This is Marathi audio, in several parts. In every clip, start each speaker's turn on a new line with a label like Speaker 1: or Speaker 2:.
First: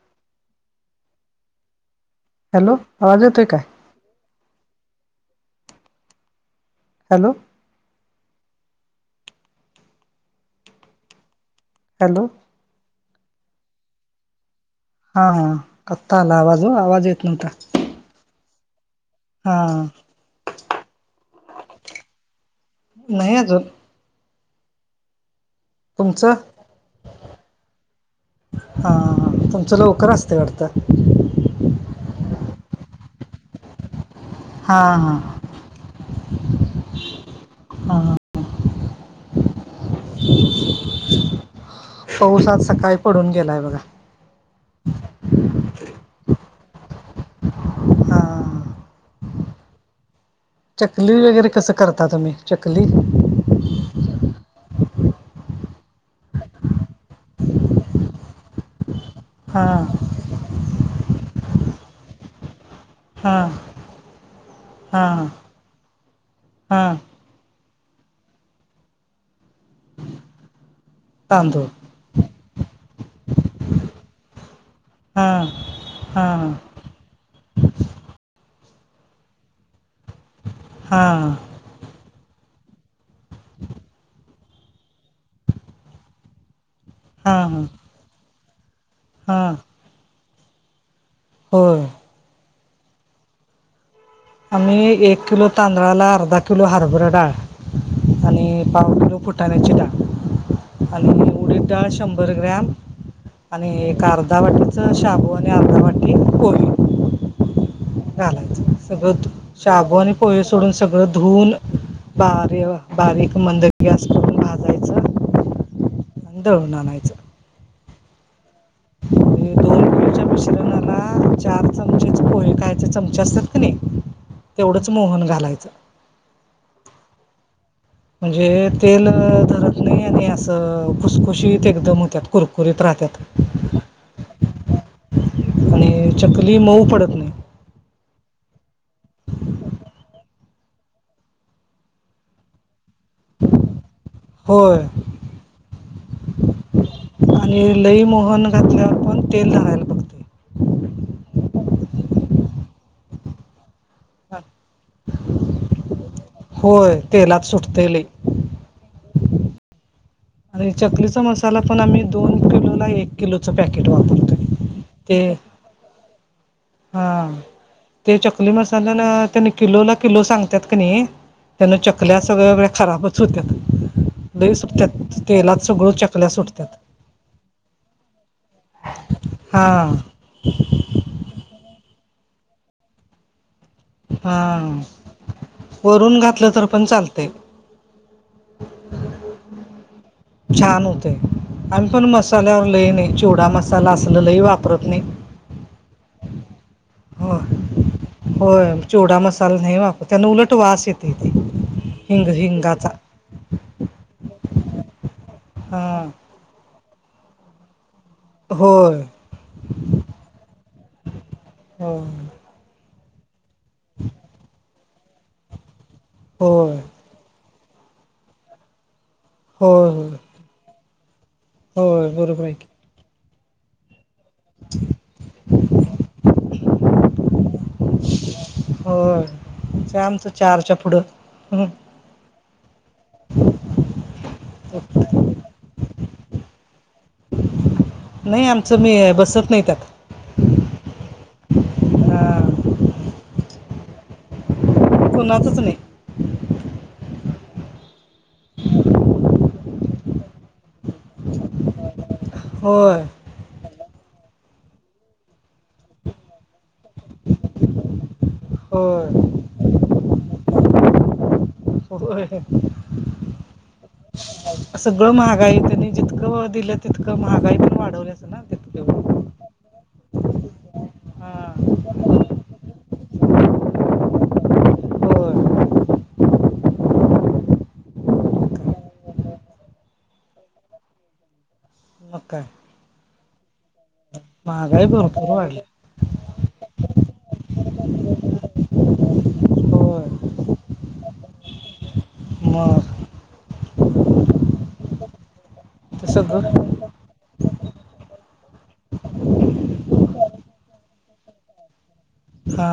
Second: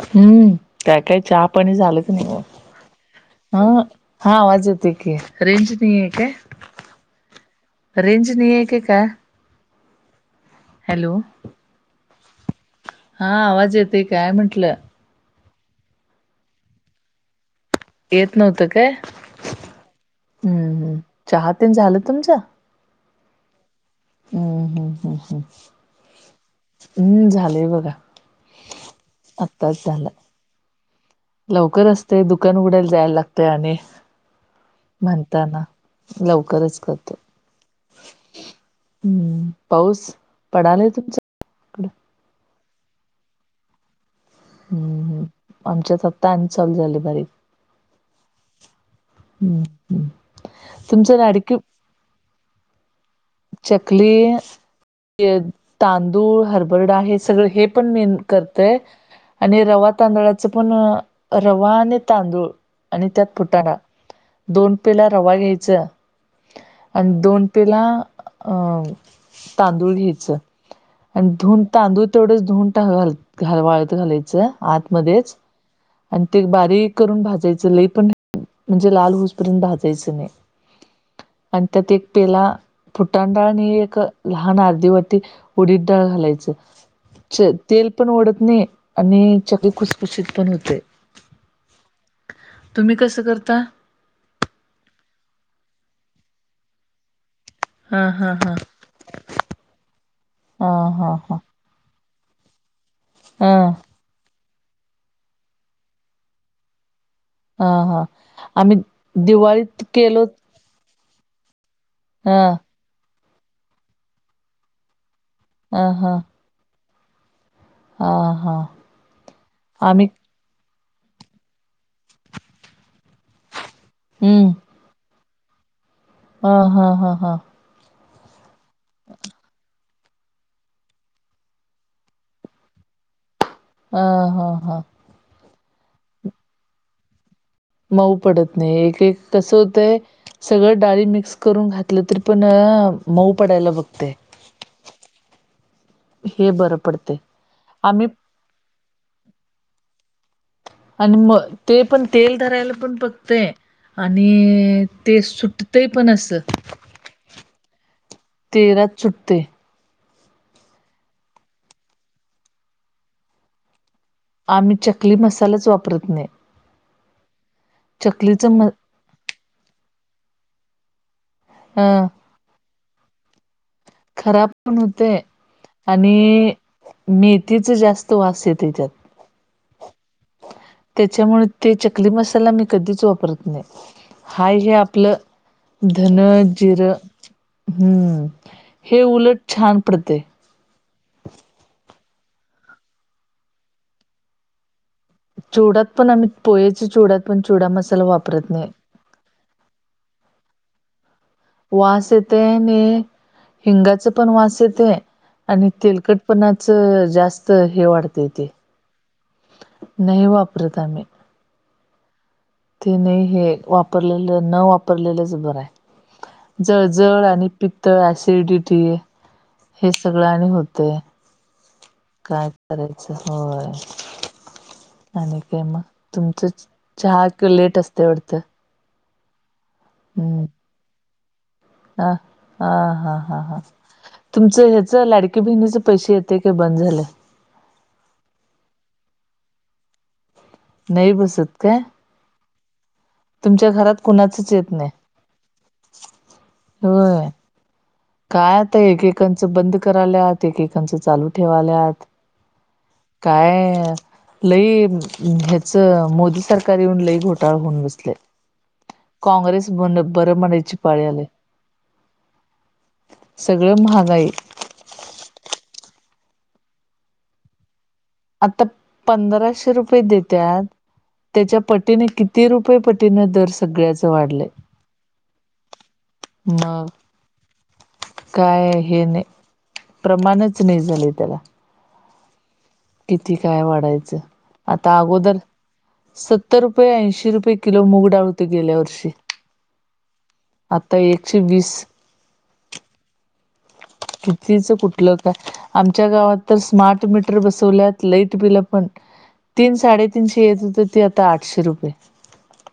Speaker 1: हम्म, काय काय चहा पाणी झालं
Speaker 2: हॅलो आवाज येतोय काय
Speaker 1: हा हा, आवाज येतोय की, रेंज नाही काय?
Speaker 2: हॅलो!
Speaker 1: रेंज नाही आहे का काय? हॅलो!
Speaker 2: हॅलो!
Speaker 1: हा आवाज येतोय काय म्हंटलं?
Speaker 2: हा हा, आता आला आवाज व, आवाज येत नव्हता.
Speaker 1: येत नव्हतं काय?
Speaker 2: हा
Speaker 1: हम्म हम्म. चहा तेन झालं तुमचं?
Speaker 2: नाही अजून.
Speaker 1: हम्म हम्म हम्म हम्म
Speaker 2: तुमचं
Speaker 1: हम्म झालंय बघा,
Speaker 2: हा हा तुमचं
Speaker 1: आत्ताच झालं.
Speaker 2: [unintelligible] वाटतं
Speaker 1: लवकर असतंय, दुकान उघडायला जायला लागते आणि.
Speaker 2: हा हा
Speaker 1: म्हणताना, लवकरच करतो. हम्म, पाऊस पडालाय तुमचा
Speaker 2: पाऊस आज सकाळी पडून गेलाय बघा.
Speaker 1: हम्म हम्म, आमच्यात आत्ता आणि चालू झालीय बारीक.
Speaker 2: हा
Speaker 1: हम्म हम्म
Speaker 2: चकली
Speaker 1: तुमचं
Speaker 2: वगैरे
Speaker 1: लाडकी
Speaker 2: कसं करता तुम्ही, चकली?
Speaker 1: चकली ते तांदूळ, हरभरा डाळ हे सगळं हे पण मीन करतय आणि
Speaker 2: हा
Speaker 1: रवा तांदूळाच पण रवा आणि तांदूळ आणि त्यात
Speaker 2: हा
Speaker 1: फुटाणा दोन पेला
Speaker 2: हा
Speaker 1: रवा घ्याय च
Speaker 2: हा
Speaker 1: आणि दोन पेला अ तांदूळ घ्यायच आणि धून तांदूळ तेवढंच धून घाल घाल वाळत घालायचं
Speaker 2: हा
Speaker 1: आतमध्येध्येच आणि
Speaker 2: हा
Speaker 1: ते बारीक करून भाजायच लय पण म्हणजे लाल ऊस पर्यंत भाजायचं नाही.
Speaker 2: हां!
Speaker 1: आणि त्यात एक पेला फुटाणे आणि एक लहान आर्धी वाटी उडीद डाळ घालायचं.
Speaker 2: हा
Speaker 1: च तेल पण ओढत नाही
Speaker 2: हा
Speaker 1: आणि चकी खुसखुशीत पण होते.
Speaker 2: होय!
Speaker 1: तुम्ही कसं करता?
Speaker 2: आम्ही एक किलो तांदळाला अर्धा किलो हरभरा डाळ
Speaker 1: हा हा हा
Speaker 2: आणि पाव किलो फुटाण्याची डाळ
Speaker 1: हा हा
Speaker 2: आणि
Speaker 1: हा
Speaker 2: उडीद डाळ शंभर ग्रॅम आणि
Speaker 1: हा
Speaker 2: हे आ अर्धा वाटीचं शाबू आणि अर्धा वाटी पोहे.
Speaker 1: हा हा
Speaker 2: घालायचं
Speaker 1: आम्ही
Speaker 2: सगळं
Speaker 1: दिवाळीत
Speaker 2: शाबू आणि
Speaker 1: केलो
Speaker 2: पोहे सोडून सगळं धुवून
Speaker 1: हा
Speaker 2: बारी बारीक मंद गॅस भाजायचं
Speaker 1: ह हा!
Speaker 2: दळून आणायचं.
Speaker 1: हा हा!
Speaker 2: दोन
Speaker 1: आम्ही
Speaker 2: किलोच्या मिश्रणाला चार चमचेचे पोहे खायचे चमचे असतात का नाही!
Speaker 1: हम्म!
Speaker 2: तेवढंच मोहन घालायचं.
Speaker 1: हा हा हा हां!
Speaker 2: म्हणजे तेल धरत नाही आणि असं फुसखुशीत एकदम होतात कुरकुरीत राहतात.
Speaker 1: ह हा हा!
Speaker 2: आणि चकली मऊ पडत नाही.
Speaker 1: मऊ पडत नाही एक एक कसं होतंय सगळं डाळी मिक्स करून घातलं तरी पण मऊ पडायला बघतय.
Speaker 2: होय
Speaker 1: हे बरं पडतय
Speaker 2: आणि लई
Speaker 1: आम्ही
Speaker 2: मोहन घातल्यावर पण तेल धराय
Speaker 1: आणि मग ते पण तेल धरायला पण बघतय. आणि ते सुटतंय पण अस.
Speaker 2: होय तेलात सुटतंय लय.
Speaker 1: तेलात सुटतंय.
Speaker 2: आणि चकलीचा मसाला पण आम्ही दोन किलोला एक किलोचं पॅकेट वापरतोय.
Speaker 1: आम्ही चकली
Speaker 2: ते
Speaker 1: मसालाच वापरत नाही.
Speaker 2: हा ना ते
Speaker 1: चकलीच
Speaker 2: चकली
Speaker 1: म
Speaker 2: मसाला त्यांनी किलो ला किलो सांगतात का नाही त्यांन
Speaker 1: अ
Speaker 2: चकल्या सगळ्या बाई खराबच होतात.
Speaker 1: खराब
Speaker 2: लय
Speaker 1: पण होतय
Speaker 2: सुटतात तेलात सगळं चकल्या
Speaker 1: आणि
Speaker 2: सुटतात.
Speaker 1: मेथीच जास्त वास येते त्यात.
Speaker 2: हा!
Speaker 1: त्याच्यामुळे ते चकली मसाला मी कधीच वापरत नाही. हाय हे
Speaker 2: हा
Speaker 1: आपलं
Speaker 2: वरून
Speaker 1: धन
Speaker 2: घातलं तर पण
Speaker 1: जिरं
Speaker 2: चालतंय
Speaker 1: हम्म हे उलट छान पडतंय.
Speaker 2: छान होतंय आम्ही पण मसाल्यावर लय नाही चिवडा मसाला असल लय वापरत नाही.
Speaker 1: चिवड्यात पण आम्ही पोयचे चिवड्यात पण
Speaker 2: होय
Speaker 1: चिवडा मसाला वापरत
Speaker 2: होय
Speaker 1: नाही.
Speaker 2: चिवडा मसाला नाही वापर त्यांना उलट वास येतय.
Speaker 1: वास येत ना हिंगाचं पण वास येते आणि
Speaker 2: हा
Speaker 1: तेलकटपणाच जास्त हे वाढत
Speaker 2: होय
Speaker 1: नाही वापरता मी
Speaker 2: हा
Speaker 1: ते नाही हे वापरलेलं न वापरलेलंच बर आहे ज
Speaker 2: होय
Speaker 1: जळ आणि पित्तळ ॲसिडिटी हे सगळं आणि होतें
Speaker 2: हो
Speaker 1: काय करायचं होय आणि काय मग तुमचंच चहा किं लेट असते एवढतं
Speaker 2: हो जामत चारच्या पुढं
Speaker 1: ह हा हा हा हा तुमचं ह्याच लाडकी बहिणीच पैसे येते काय बंद झालं
Speaker 2: नाही आमचं मी बसत नाही त्यात
Speaker 1: नाहीय बसत का
Speaker 2: हा
Speaker 1: तुमच्या घरात कुणाचच येत नाही
Speaker 2: कोणा कच नाही
Speaker 1: हो काय आता एकेकांचं बंद कराल्यात एकेकांचं चालू ठेवाल्यात
Speaker 2: होय
Speaker 1: काय लई ह्याच मोदी सरकार रीन लई घोटाळ होऊन बसले
Speaker 2: होय
Speaker 1: काँग्रेस बर म्हणायची पाळी आले
Speaker 2: हो
Speaker 1: सगळं महागाई
Speaker 2: सगळं महागाई त्यांनी जितकं दिलं तितकं महागाई पण वाढवल्या स
Speaker 1: आता पंधराशे रुपये देतत
Speaker 2: हा
Speaker 1: त्याच्या पटीने किती रुपये पटीने दर सगळ्याच वाढलंय
Speaker 2: होय
Speaker 1: न काय हे नाही प्रमाणच नाही झाले त्याला
Speaker 2: मकाय
Speaker 1: किती काय वाढायचं आता
Speaker 2: भरपूर
Speaker 1: अगोदर
Speaker 2: वाढली
Speaker 1: सत्तर रुपये ऐंशी रुपये किलो मूग डाळवते गेल्या वर्षी
Speaker 2: होय
Speaker 1: आता एकशे वीस
Speaker 2: मग
Speaker 1: कितीच कुठलं काय आमच्या
Speaker 2: तसं
Speaker 1: गावात तर
Speaker 2: ग
Speaker 1: स्मार्ट मट बसल्या लाईट बिल पण तीन साडेतीीनशे येत होत ते आ आठशे रुपये
Speaker 2: हा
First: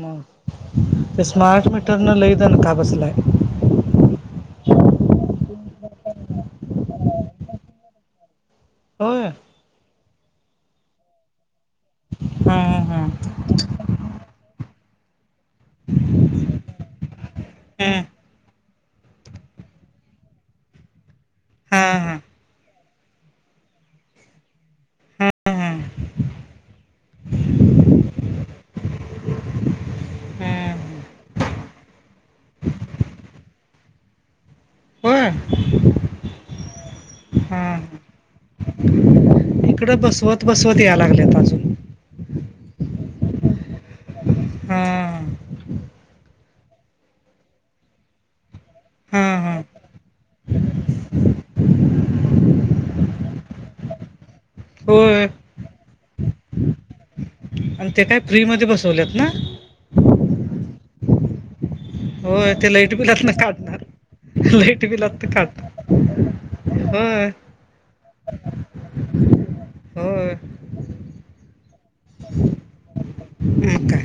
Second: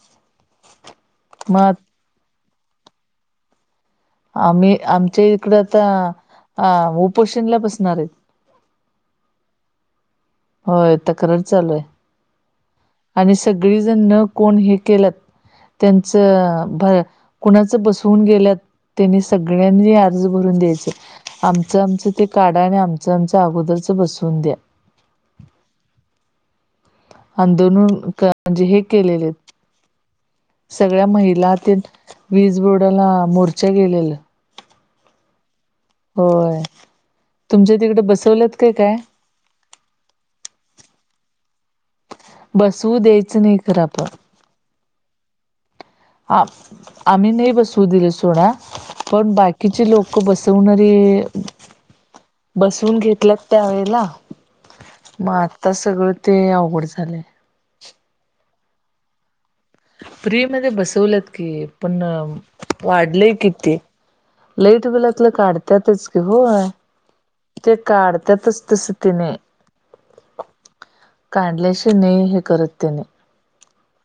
Speaker 2: ह ते स्मार्ट
Speaker 1: मग
Speaker 2: मीटर न लई दे न का बसलाय
Speaker 1: आम्ही आमच्या इकड आता अ उपोषणला बसणार आहेत
Speaker 2: हो
Speaker 1: होय तक्रार चालू आहे
Speaker 2: हा हा हा
Speaker 1: आणि सगळीजण न कोण हे केल्यात त्यांचंर कुणाच बसवून गेल्यात त्यांनी सगळ्यांनी अर्ज भरून द्यायचं
Speaker 2: हा
Speaker 1: आमचं आमचं
Speaker 2: हा
Speaker 1: ते कार्ड आणि आ आमच अगोदरच बसवून द्या
Speaker 2: हा
Speaker 1: आंदोलन म्हणजे हे केलेले
Speaker 2: हा
Speaker 1: सगळ्या महिलातील वीज बोर्डाला मोर्चा गेलेला
Speaker 2: हो
Speaker 1: होय तुमच्या तिकडे बसवल्यात काय काय
Speaker 2: इकडं बसवत बसवत यायला लागलेत अजून
Speaker 1: बसवू द्यायचं नाही खरं आपण
Speaker 2: हम्
Speaker 1: हा आम्ही नाही बसवू दिले सोन्या.
Speaker 2: हा
Speaker 1: पण
Speaker 2: हा
Speaker 1: बाकीचे लोक बसवणारे. बसून घेतल्यात त्यावेेळेला
Speaker 2: होय
Speaker 1: मग आता सगळं ते अवघड झालंय.
Speaker 2: आणि ते काय फ्री म बसवलेत ना.
Speaker 1: प्र्री मध्ये बसवलत की पण
Speaker 2: होय ते लाईट बिलात
Speaker 1: वाढलंय
Speaker 2: ना
Speaker 1: किती.
Speaker 2: काढणार
Speaker 1: लाईट
Speaker 2: बिलात
Speaker 1: बलातलं
Speaker 2: काढणार
Speaker 1: काढततच की हो.
Speaker 2: होय
Speaker 1: ते काढ त्यातच तसं तिने.
Speaker 2: हो.
Speaker 1: काढल्याशी नाही हे करत त्या नाही.
Speaker 2: अ का.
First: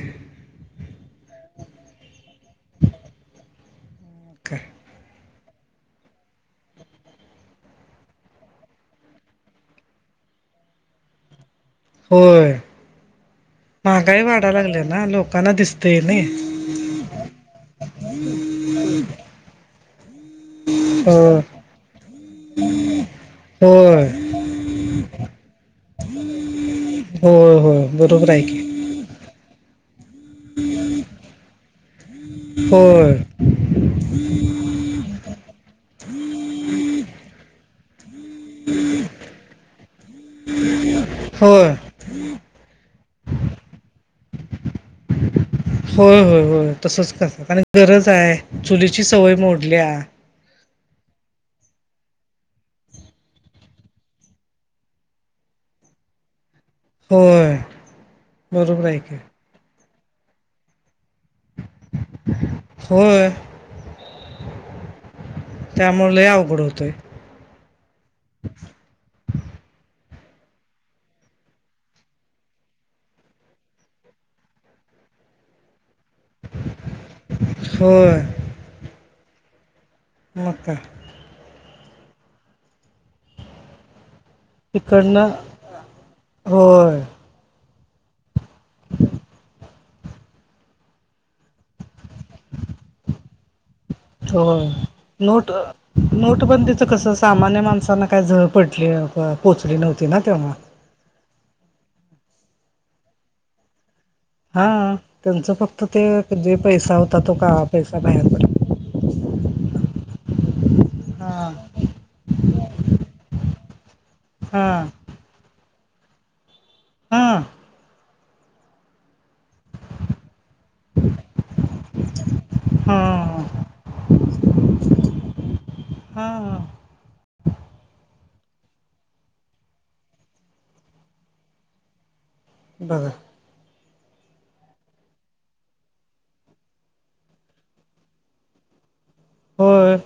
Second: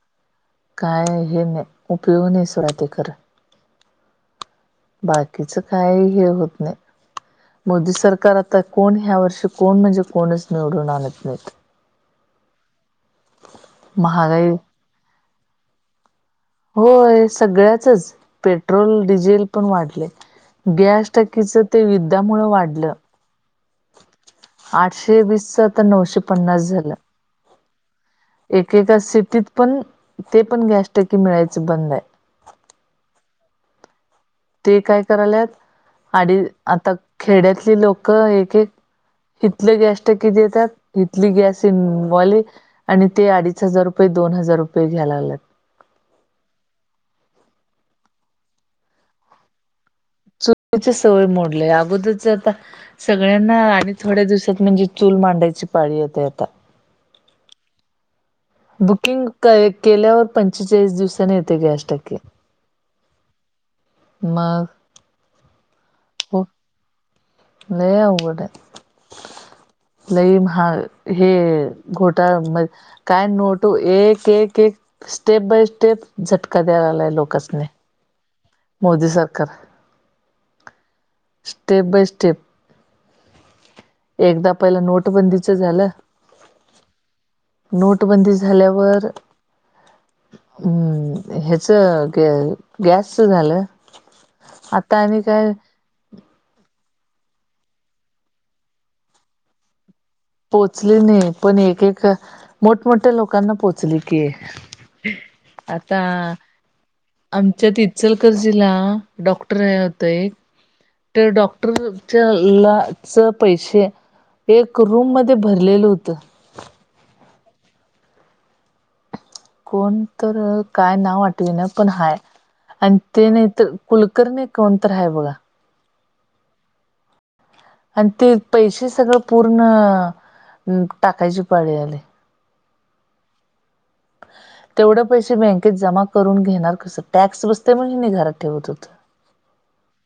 Speaker 1: काय हे न उपयोग नाही सुड ते कर.
Speaker 2: मग काय
Speaker 1: बाकीच काय हे होत नाही. मोदी सरकार आता कोण ह्या वर्षी कोण म्हणजे कोणच निवडून आणत नाहीत.
Speaker 2: होय. महागाई वाढा लागले ना लोकांना दिसतेय नाही.
Speaker 1: होय सगळ्याचच पेट्रोल डिझेल पण वाढले. गॅस
Speaker 2: हो
Speaker 1: टकीचं ते दिल्यामुळं वाढलं.
Speaker 2: होय
Speaker 1: आठशे वीसच तर नऊशे पन्नास झालं.
Speaker 2: हो हो बरोबर आहे ऐक.
Speaker 1: एका सेटीत पण ते पण गॅस टक्कीे मिळायच बंद आहे.
Speaker 2: होर.
Speaker 1: ते काय करायलेत आणि आता खेड्यातली लोकं एक एक. इथलं गॅस्ट किती येतात. इथली गॅस
Speaker 2: होय
Speaker 1: इनवाले आणि ते अडीच हजार रुपये दोन हजार रुपये घ्या लागलात.
Speaker 2: होय होय होय तसच कसं कारण गरज आहे चुलीची सवय मोडल्या.
Speaker 1: चणे सवय मोडले अगोदचे आता सगळ्यांना आणि थोड्या दिवसात म्हणजे चूल मांडायची पाळी येते आता.
Speaker 2: हो.
Speaker 1: बुकिंग केल्यावर पंचेचाळीस दिवसाांनी येते गॅस्टॅक
Speaker 2: होय
Speaker 1: मग
Speaker 2: त्यामुळे अवघड होतय.
Speaker 1: ल उंट लईम हा हे घोटा म काय नोटो एक एक एक स्टेप बाय स्टेप झटका द्यायलाय लोकचने
Speaker 2: होय
Speaker 1: मोदी सरकार
Speaker 2: [inaudible]
Speaker 1: स्टेप बाय स्टेप एकदा पहिला
Speaker 2: तिकडनं
Speaker 1: नोटबंदीच झालं.
Speaker 2: होय
Speaker 1: नोटबंदी झाल्यावर. हम्म ह्याच ग गॅसच झालं.
Speaker 2: हो
Speaker 1: आता आणि
Speaker 2: नोट.
Speaker 1: काय
Speaker 2: नोटबंदीच कसं सामान्य माणसांना काय झळा पडली पोचली नव्हती ना ते
Speaker 1: पोचली नाही पण एक एक मोठमोठ्या लोकांना पो.. चलक.
Speaker 2: हा त्यांचं फक्त ते जे पैसा होता. तो का
Speaker 1: आमच्या इचलकरंजीत
Speaker 2: पैसा बाहेर पडला
Speaker 1: चलकरर्जीला. डॉक्टर होत एक त्या
Speaker 2: हा
Speaker 1: डॉक्टरच्या ला च पैसे एक
Speaker 2: हा
Speaker 1: रूम म भरलेलं होतं
Speaker 2: हा
Speaker 1: कोण तर काय नाव वाटली ना पण हाय आणि ते
Speaker 2: हा
Speaker 1: नाही तर. कुलकर्णी कोणतय बघा.
Speaker 2: हा हा.
Speaker 1: आणि ते पैसे सगळं पूर्ण टाकायची पाळी आलि.
Speaker 2: बरं
Speaker 1: तेवढं पैसे बँकेत जमा करून घेणार कसं टॅक्स बसते म्हण मी घरात ठेवत होत.
Speaker 2: होय.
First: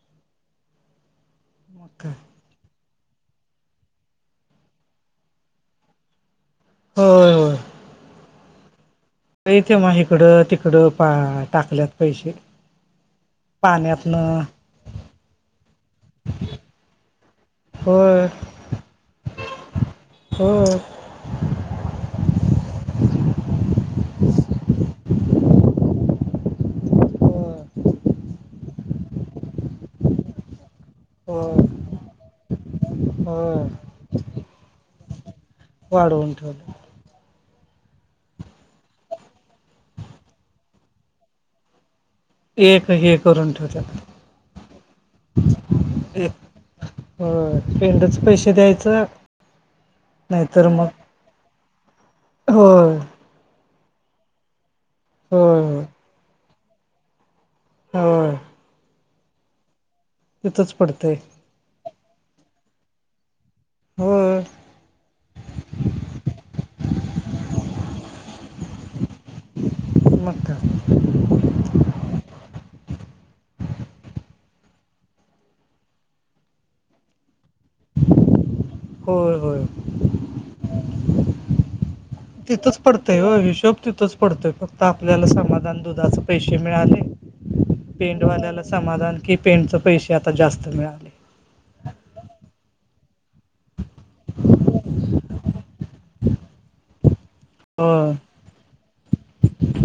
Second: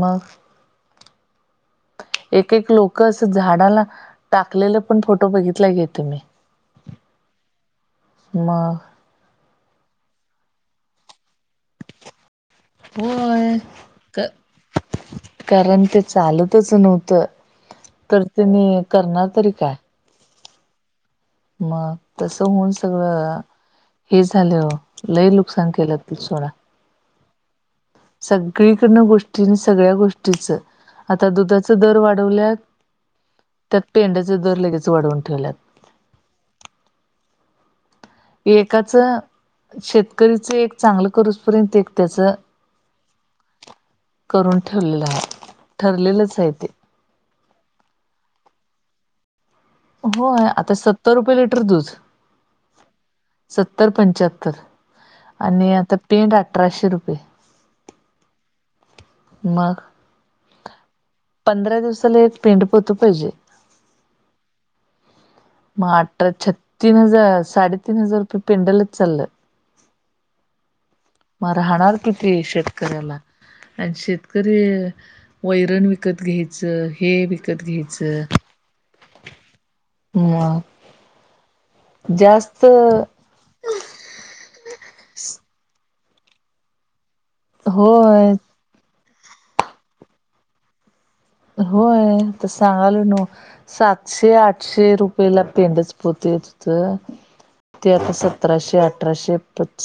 Speaker 1: मग.
Speaker 2: मग काय.
Speaker 1: एक एक लोक असं झाडाला टाकलेलं पण फोटो बघितलाय काय तुम्ही.
Speaker 2: होय होय.
Speaker 1: म
Speaker 2: लय की मग इकडं तिकडं पा टाकल्यात. पैसे
Speaker 1: होय क
Speaker 2: पाण्यातन.
Speaker 1: कारण ते चालतच नव्हतं. तर
Speaker 2: होय
Speaker 1: त्यांनी करणार तरी काय.
Speaker 2: हो.
Speaker 1: मग तसं होऊन सगळं हे झालं हो लई नुकसान केलं सोड.
Speaker 2: होय
Speaker 1: सगळीकडनं गोष्टी आणि सगळ्या गोष्टीच आता
Speaker 2: होय
Speaker 1: दुधाच दर वाढवल्यात.
Speaker 2: होय.
Speaker 1: त्यात पेड्याचे दर लगेच वाढवून ठेवलात.
Speaker 2: वाढउन ठेवल्यात.
Speaker 1: एकाचं शेतकरीच एक चांगलं करोस पर्यंत एक त्याचं
Speaker 2: एक हे करून ठेवल्यत.
Speaker 1: ठेवलेलं आहे. ठरलेलंच आहे ते
Speaker 2: होय पेंडच पैसे द्यायच
Speaker 1: होय आता सत्तर रुपये लिटर दूध
Speaker 2: होय
Speaker 1: सत्तर पंचाहत्तर.
Speaker 2: होय
Speaker 1: आणि
Speaker 2: होय
Speaker 1: आता पेंट अठराशे रुपये.
Speaker 2: होय.
Speaker 1: मग
Speaker 2: तिथच पडतय.
Speaker 1: पंधरा दिवसाला एक पेंड पोत पाहिजे.
Speaker 2: होय.
Speaker 1: म आत्रा छत्तीन हजार साडेतीन हजार रुपये पेंडलच चालल्यात.
Speaker 2: मग काय.
Speaker 1: मग राहणार किती शेतकऱ्याला. आणि शेतकरी वैरण विकत घ्यायचं हे विकत घ्यायचं.
Speaker 2: होय होय.
Speaker 1: मग. जास्त
Speaker 2: तिथंच पडतंय व हिशोब तिथंच पडतोय फक्त आपल्याला समाधान दुधाचे पैसे मिळाले.
Speaker 1: होय
Speaker 2: पेंडवाल्याला समाधान कि पेंटचे पैसे आता जास्त मिळाले.
Speaker 1: होय तर सांगालय नव्ह. सातशे आठशे रुपयेला पेंडच पोत येत होत. ते आता
Speaker 2: होय
Speaker 1: सतराशे अठराशे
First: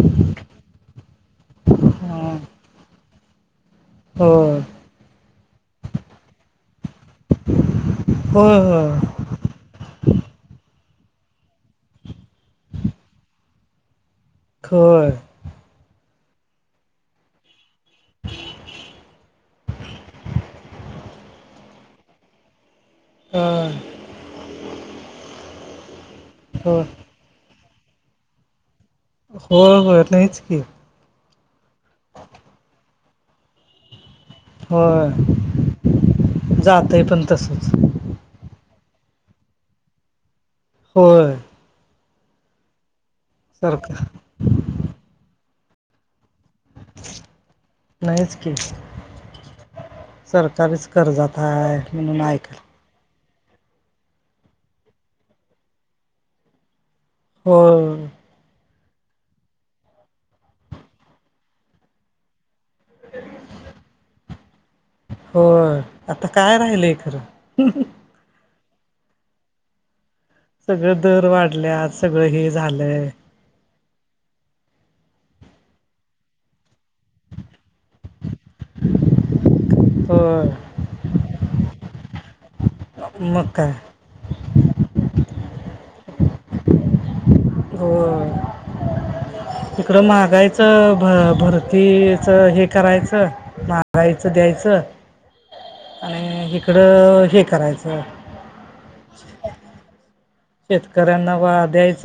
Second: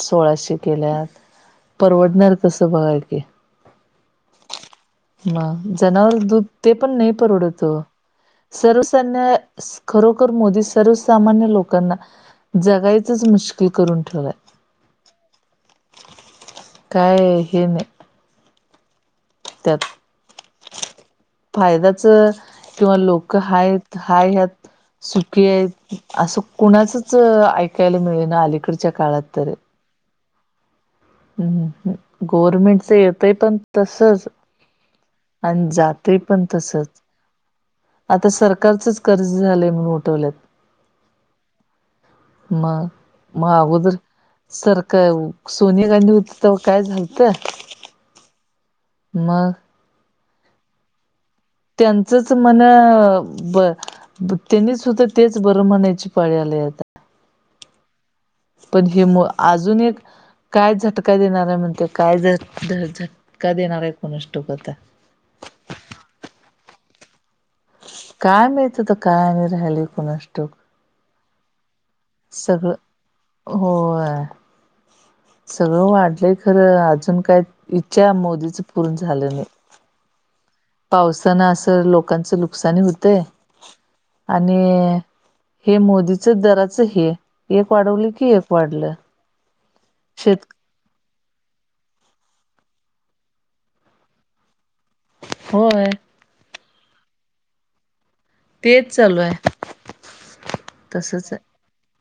Speaker 1: सोळाशे केल्या परवडणार
Speaker 2: हा.
Speaker 1: कस. बघा की
Speaker 2: होय
Speaker 1: मग जनावर तूप ते पण नाही परवडतो
Speaker 2: होय
Speaker 1: सर्वसान्या खरोखर मोदी सर्वसामान्य लोकांना जगायचंच मुश्किल करून ठेवलाय.
Speaker 2: होय.
Speaker 1: काय हे नाही. त्यात फायद्याचं किंवा लोक हायत हा ह्यात सुकी आहेत असं
Speaker 2: होय होय
Speaker 1: कुणाचच ऐकायला मिळे ना अलीकड
Speaker 2: हो हो नाहीच की
Speaker 1: हम् गवर्मेंटच येतंय पण तसच
Speaker 2: होय
Speaker 1: आणि जातय पण
Speaker 2: जात
Speaker 1: तसच
Speaker 2: आहे पण तसंच
Speaker 1: आता सरकारचंच कर्ज झालंय म्हणून उठवल्यात
Speaker 2: हो
Speaker 1: मग मग अगोदर
Speaker 2: सरकार
Speaker 1: सरख सोनिया गांधी होत त काय झालतं
Speaker 2: नासकीे
Speaker 1: मग
Speaker 2: सरकारीच करजात हाय
Speaker 1: त्यांचंच म्हण-अ ब [unintelligible] त्येनी सुद्धा तेच बरं म्हणायची पाळी आलय आता
Speaker 2: [unintelligible] हो
Speaker 1: पण हे म-अजून एक काय झटका देणार हाय म्हणतय काय झ [unintelligible] व झटका देणारय कुणास टाऊक आता
Speaker 2: होय आता काय राहिलय खरं [unintelligible]
Speaker 1: काय मईत आता काय आणि राह्यलय कुणास टाऊक
Speaker 2: सगळ दर वाडल्यात सगळं हे झालंय
Speaker 1: होय सगळं वाढलंय खरं अजून काय इच्छा मोदीचं पूर्ण झालं नाही
Speaker 2: ह
Speaker 1: पावसान असं लोकांचं लूकसानी हूतंय
Speaker 2: मग काय
Speaker 1: आणि-अ हे मोदीच दराचं हे एक
Speaker 2: हो
Speaker 1: वाढवलं की एक वाढलं
Speaker 2: [unintelligible] इकडं
Speaker 1: शेत
Speaker 2: महागायीचं-भ भरत ति-अ च हे करायचं मारायचं द्यायचं
Speaker 1: होय
Speaker 2: आणि हिकडं-अ हे करायचं
Speaker 1: तेच चालू आहे तसच आहे
Speaker 2: शेतकऱ्यांना वा द्यायच